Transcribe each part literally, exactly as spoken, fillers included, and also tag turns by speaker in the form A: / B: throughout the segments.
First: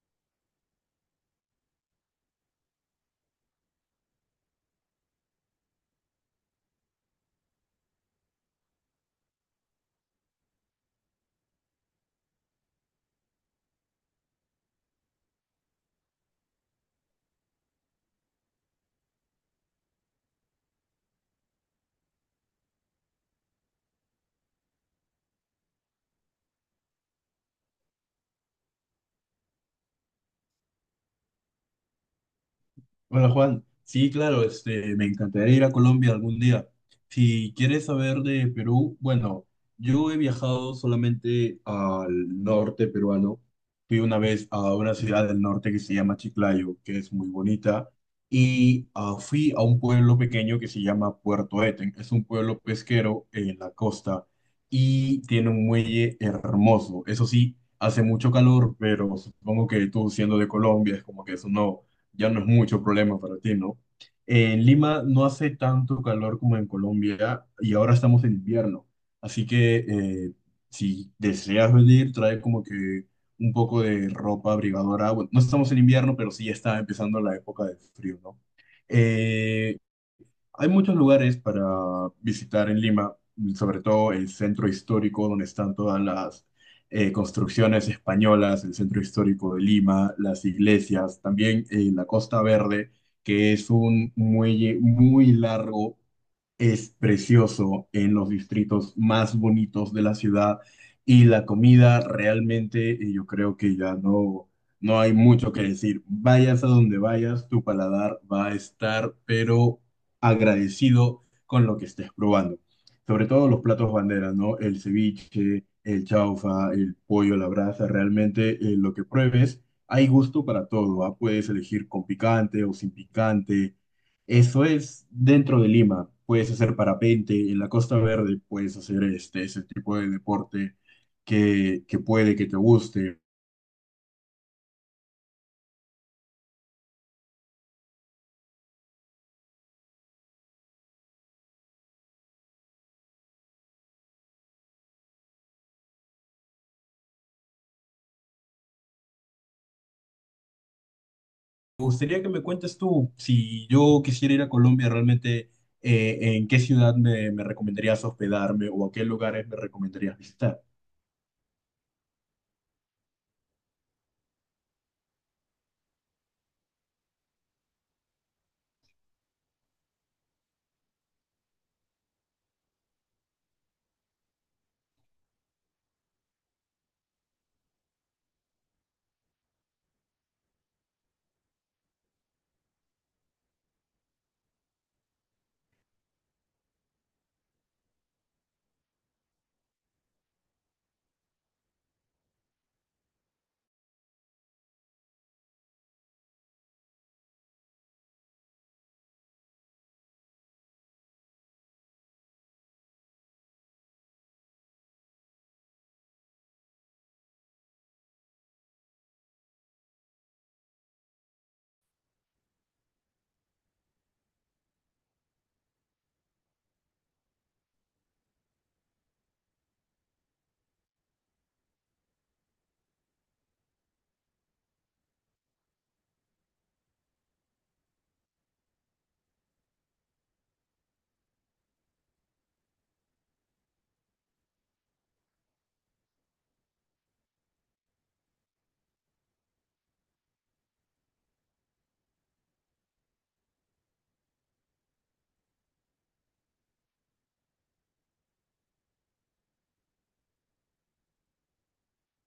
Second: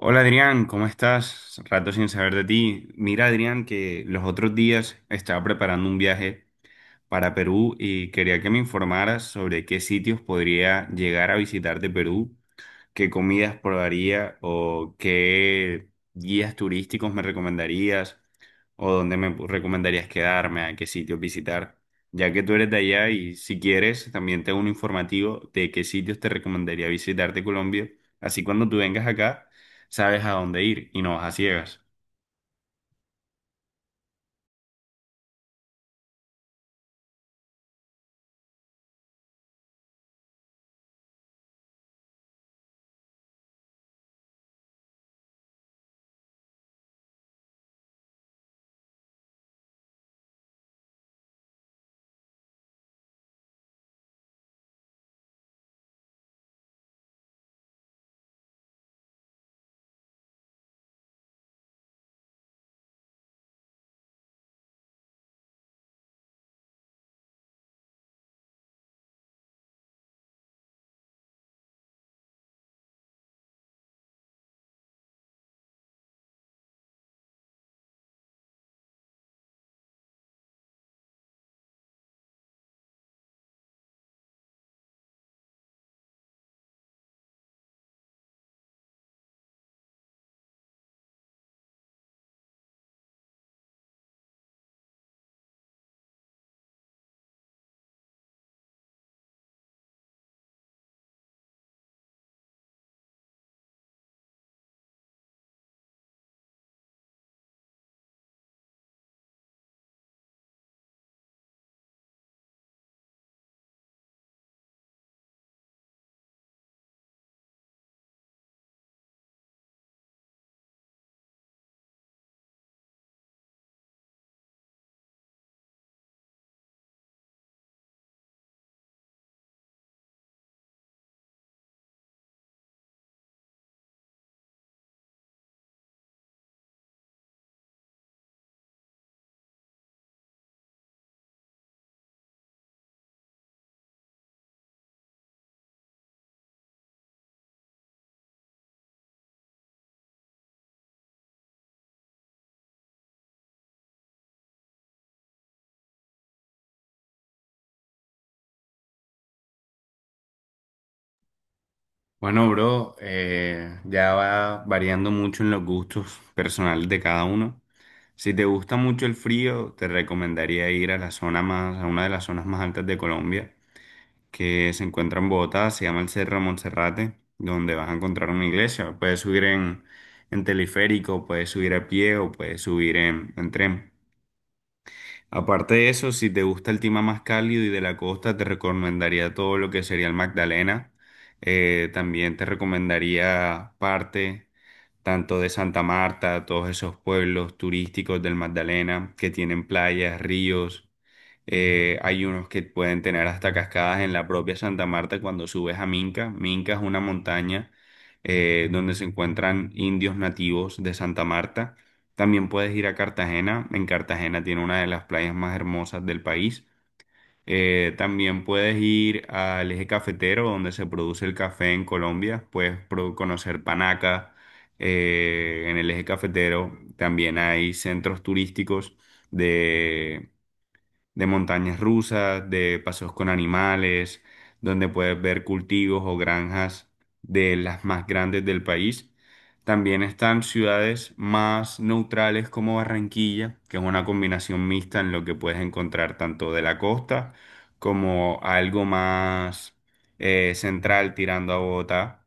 A: Hola Adrián, ¿cómo estás? Rato sin saber de ti. Mira Adrián, que los otros días estaba preparando un viaje para Perú y quería que me informaras sobre qué sitios podría llegar a visitar de Perú. ¿Qué comidas probaría o qué guías turísticos me recomendarías o dónde me recomendarías quedarme, a qué sitios visitar? Ya que tú eres de allá y si quieres, también tengo un informativo de qué sitios te recomendaría visitar de Colombia. Así cuando tú vengas acá, sabes a dónde ir y no vas a ciegas.
B: Hola Juan, sí, claro, este, me encantaría ir a Colombia algún día. Si quieres saber de Perú, bueno, yo he viajado solamente al norte peruano. Fui una vez a una ciudad del norte que se llama Chiclayo, que es muy bonita, y ah, fui a un pueblo pequeño que se llama Puerto Eten. Es un pueblo pesquero en la costa y tiene un muelle hermoso. Eso sí, hace mucho calor, pero supongo que tú, siendo de Colombia, es como que eso no ya no es mucho problema para ti, ¿no? En Lima no hace tanto calor como en Colombia y ahora estamos en invierno. Así que, eh, si deseas venir, trae como que un poco de ropa abrigadora. Bueno, no estamos en invierno, pero sí ya está empezando la época de frío, ¿no? Eh, hay muchos lugares para visitar en Lima, sobre todo el centro histórico, donde están todas las eh, construcciones españolas, el centro histórico de Lima, las iglesias, también eh, la Costa Verde, que es un muelle muy largo, es precioso, en los distritos más bonitos de la ciudad. Y la comida, realmente, eh, yo creo que ya no, no hay mucho que decir. Vayas a donde vayas, tu paladar va a estar pero agradecido con lo que estés probando. Sobre todo los platos banderas, ¿no? El ceviche, el chaufa, el pollo a la brasa. Realmente, eh, lo que pruebes, hay gusto para todo, ¿ah? Puedes elegir con picante o sin picante. Eso es dentro de Lima. Puedes hacer parapente en la Costa Verde, puedes hacer este, ese tipo de deporte que, que puede que te guste. Me gustaría que me cuentes tú, si yo quisiera ir a Colombia, realmente, eh, ¿en qué ciudad me, me recomendarías hospedarme o a qué lugares me recomendarías visitar?
A: Bueno, bro, eh, ya va variando mucho en los gustos personales de cada uno. Si te gusta mucho el frío, te recomendaría ir a la zona más, a una de las zonas más altas de Colombia, que se encuentra en Bogotá, se llama el Cerro Monserrate, donde vas a encontrar una iglesia. Puedes subir en, en teleférico, puedes subir a pie o puedes subir en, en tren. Aparte de eso, si te gusta el clima más cálido y de la costa, te recomendaría todo lo que sería el Magdalena. Eh, también te recomendaría parte tanto de Santa Marta, todos esos pueblos turísticos del Magdalena que tienen playas, ríos. Eh, hay unos que pueden tener hasta cascadas en la propia Santa Marta cuando subes a Minca. Minca es una montaña eh, donde se encuentran indios nativos de Santa Marta. También puedes ir a Cartagena. En Cartagena tiene una de las playas más hermosas del país. Eh, también puedes ir al eje cafetero donde se produce el café en Colombia. Puedes pro- conocer Panaca. Eh, en el eje cafetero también hay centros turísticos de montañas rusas, de paseos con animales, donde puedes ver cultivos o granjas de las más grandes del país. También están ciudades más neutrales como Barranquilla, que es una combinación mixta en lo que puedes encontrar tanto de la costa como algo más eh, central tirando a Bogotá.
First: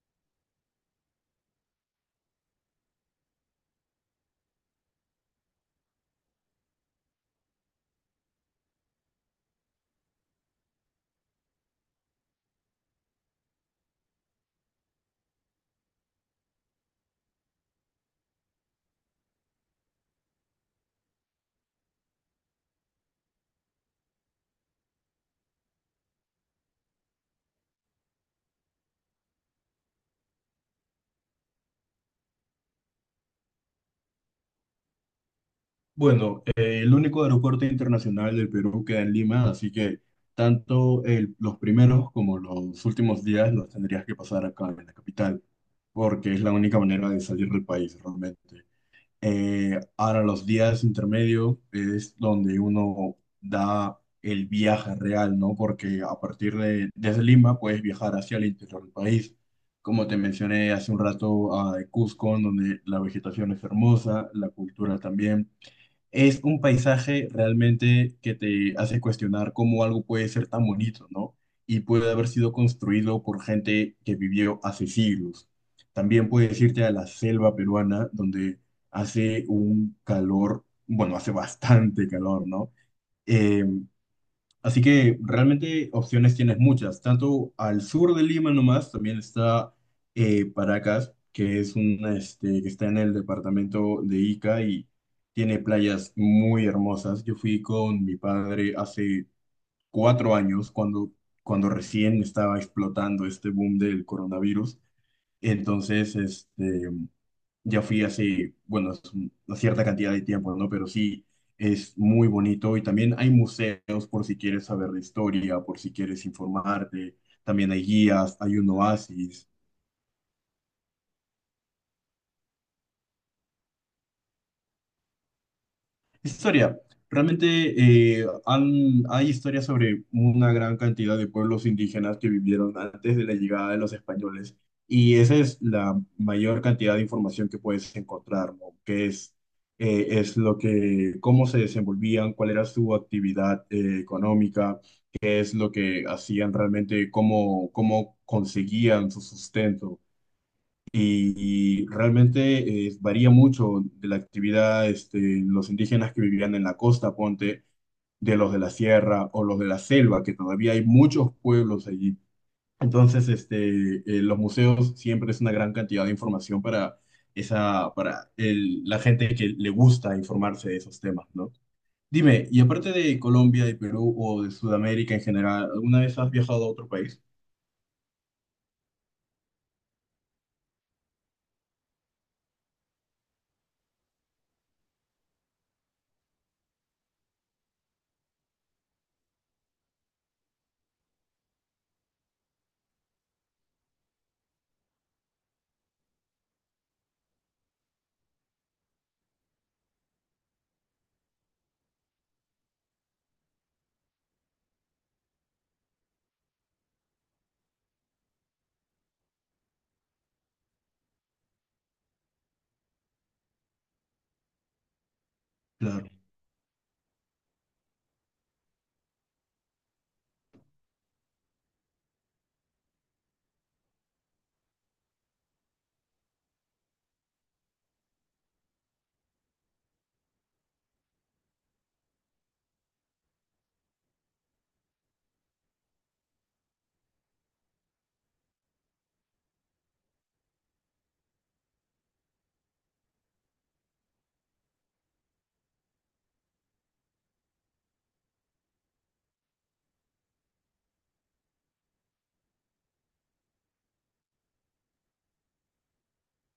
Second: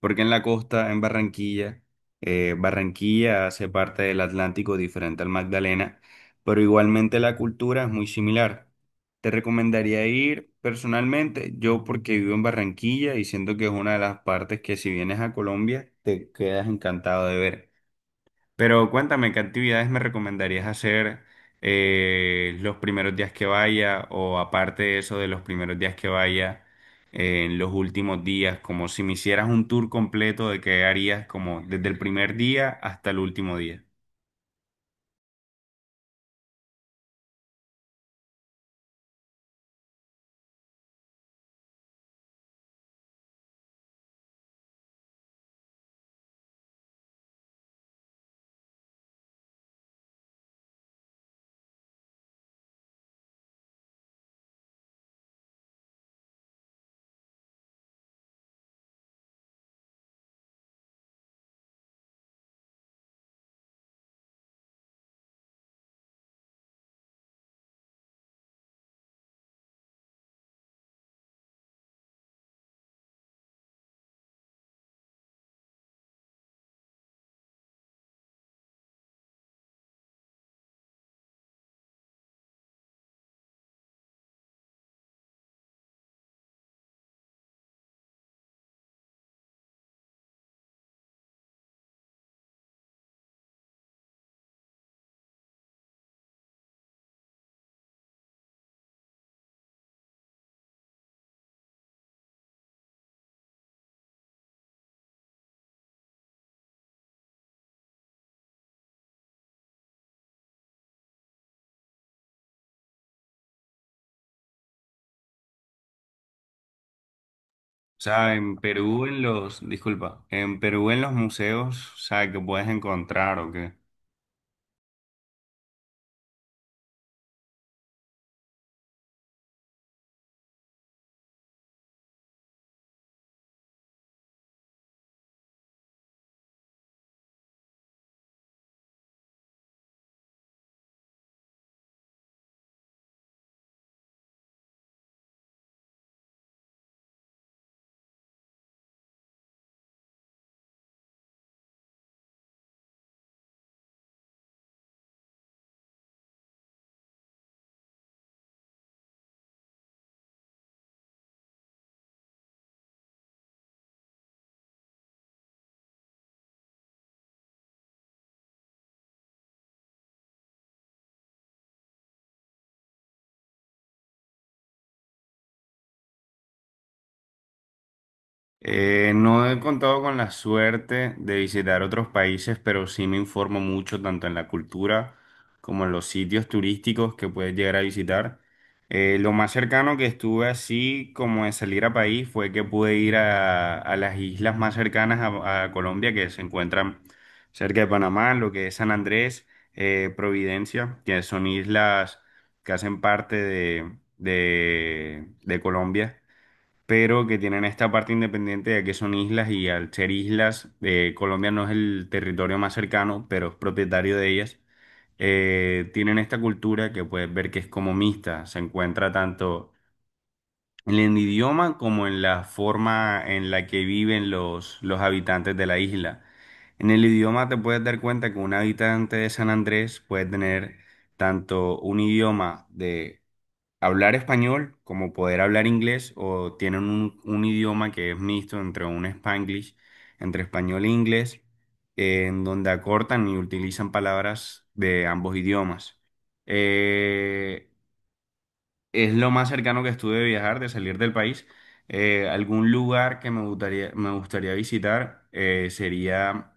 A: Porque en la costa, en Barranquilla, eh, Barranquilla hace parte del Atlántico diferente al Magdalena, pero igualmente la cultura es muy similar. Te recomendaría ir personalmente, yo porque vivo en Barranquilla y siento que es una de las partes que si vienes a Colombia te quedas encantado de ver. Pero cuéntame, ¿qué actividades me recomendarías hacer eh, los primeros días que vaya o aparte de eso de los primeros días que vaya, eh, en los últimos días, como si me hicieras un tour completo de qué harías como desde el primer día hasta el último día?
B: Bueno, eh, el único aeropuerto internacional del Perú queda en Lima, así que tanto el- los primeros como los últimos días los tendrías que pasar acá en la capital, porque es la única manera de salir del país realmente. Eh, ahora los días intermedios es donde uno da el viaje real, ¿no? Porque a partir de desde Lima puedes viajar hacia el interior del país. Como te mencioné hace un rato, a Cusco, donde la vegetación es hermosa, la cultura también, es un paisaje realmente que te hace cuestionar cómo algo puede ser tan bonito, ¿no? Y puede haber sido construido por gente que vivió hace siglos. También puedes irte a la selva peruana, donde hace un calor, bueno, hace bastante calor, ¿no? Eh, Así que realmente opciones tienes muchas. Tanto al sur de Lima nomás, también está eh, Paracas, que es un, este, que está en el departamento de Ica y tiene playas muy hermosas. Yo fui con mi padre hace cuatro años, cuando, cuando recién estaba explotando este boom del coronavirus. Entonces, este, ya fui hace, bueno, es un- una cierta cantidad de tiempo, ¿no? Pero sí, es muy bonito y también hay museos, por si quieres saber de historia, por si quieres informarte, también hay
A: O sea,
B: guías,
A: en
B: hay un
A: Perú, en
B: oasis.
A: los, disculpa, en Perú, en los museos, o sea, ¿que puedes encontrar o qué?
B: Historia. Realmente, eh, han- hay historias sobre una gran cantidad de pueblos indígenas que vivieron antes de la llegada de los españoles, y esa es la mayor cantidad de información que puedes encontrar, ¿no? Que es, eh, es lo que, cómo se desenvolvían, cuál era su actividad, eh, económica, es lo que hacían realmente, cómo, cómo conseguían su sustento. Y realmente, eh, varía mucho de la actividad, este, los indígenas que vivían en la costa, ponte, de los de la sierra o los de la selva, que todavía hay muchos pueblos allí. Entonces, este, eh, los museos siempre es una gran cantidad de información para, esa, para el- la gente que le gusta informarse de esos temas, ¿no? Dime, y aparte de Colombia, de Perú o de Sudamérica en general, ¿alguna vez has viajado a otro país?
A: Eh, no he contado con la suerte de visitar otros países, pero sí me informo mucho tanto en la cultura como en los sitios turísticos que puedes llegar a visitar. Eh, lo más cercano que estuve así como de salir a país fue que pude ir a, a las islas más cercanas a, a Colombia que se encuentran cerca de Panamá, lo que es San Andrés, eh, Providencia, que son islas que hacen parte de, de de Colombia pero que tienen esta parte independiente de que son islas y al ser islas, eh, Colombia no es el territorio más cercano, pero es propietario de ellas. Eh, tienen esta cultura que puedes ver que es como mixta, se encuentra tanto en el idioma como en la forma en la que viven los, los habitantes de la isla. En el idioma te puedes dar cuenta que un habitante de San Andrés puede tener tanto un idioma de hablar español como poder hablar inglés o tienen un, un idioma que es mixto entre un Spanglish, entre español e inglés, eh, en donde acortan y utilizan palabras de ambos idiomas. Eh, es lo más cercano que estuve de viajar, de salir del país. Eh, algún lugar que me gustaría, me gustaría visitar eh, sería,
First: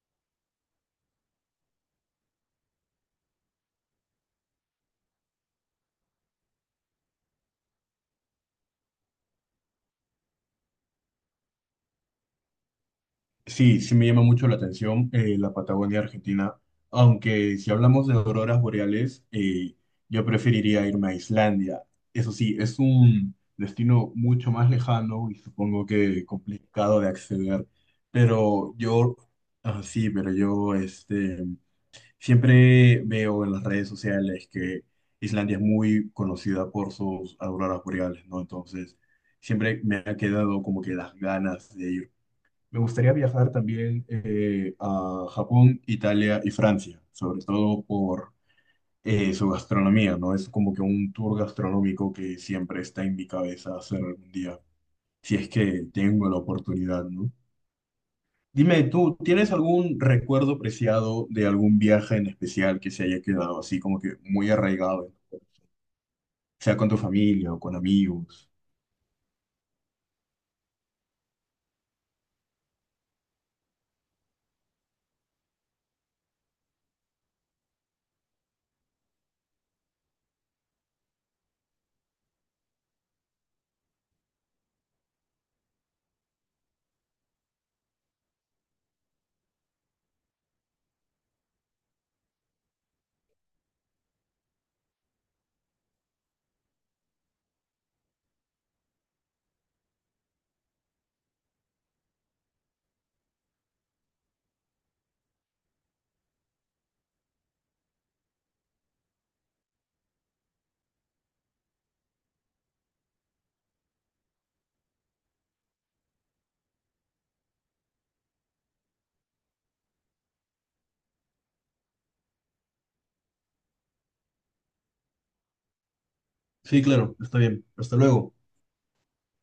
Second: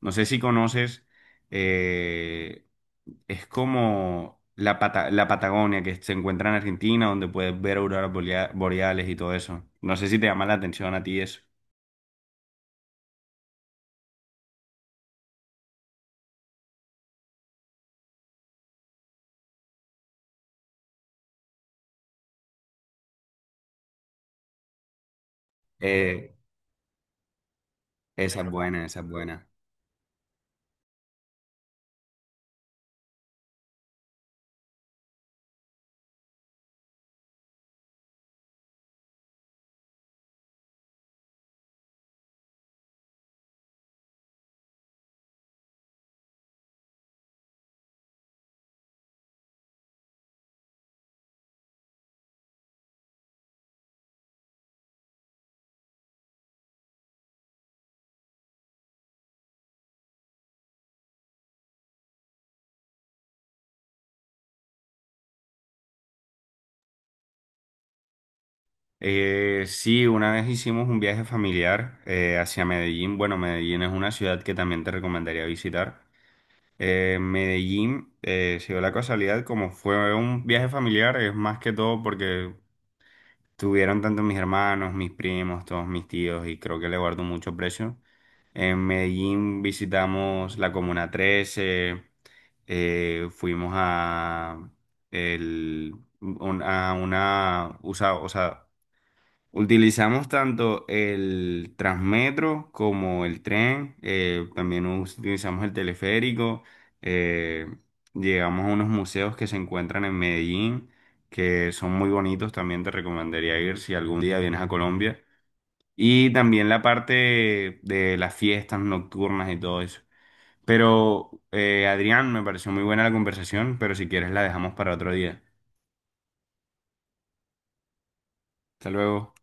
A: no sé si conoces, eh, es como la, Pata- la Patagonia que se encuentra en Argentina, donde puedes ver auroras bolea- boreales y todo eso. No sé si te llama la atención a ti eso.
B: Sí, sí me llama mucho la atención, eh, la Patagonia Argentina, aunque si hablamos de auroras boreales, eh, yo preferiría irme a Islandia. Eso sí, es un destino mucho más lejano y supongo que
A: Eh,
B: complicado de acceder,
A: Esa es
B: pero
A: buena, esa es
B: yo,
A: buena.
B: ah, sí, pero yo, este, siempre veo en las redes sociales que Islandia es muy conocida por sus auroras boreales, ¿no? Entonces, siempre me ha quedado como que las ganas de ir. Me gustaría viajar también, eh, a Japón, Italia y Francia, sobre todo por eh, su gastronomía, ¿no? Es como que un tour gastronómico que siempre está en mi cabeza hacer algún día, si es que tengo la oportunidad, ¿no? Dime, ¿tú tienes algún recuerdo preciado de algún viaje en especial que se haya quedado así como que muy arraigado, sea con tu familia o con amigos?
A: Eh, sí, una vez hicimos un viaje familiar eh, hacia Medellín. Bueno, Medellín es una ciudad que también te recomendaría visitar. Eh, Medellín, eh, se dio la casualidad, como fue un viaje familiar, es más que todo porque tuvieron tanto mis hermanos, mis primos, todos mis tíos y creo que le guardo mucho precio. En Medellín visitamos la Comuna trece, eh, fuimos a, el, un- a una, usa- o sea, utilizamos tanto el Transmetro como el tren, eh, también us- utilizamos el teleférico, eh, llegamos a unos museos que se encuentran en Medellín, que son muy bonitos, también te recomendaría ir si algún día vienes a Colombia, y también la parte de las fiestas nocturnas y todo eso. Pero, eh, Adrián, me pareció muy buena la conversación, pero si quieres la dejamos para otro día.
B: Sí, claro, está bien. Hasta luego.
A: Hasta luego.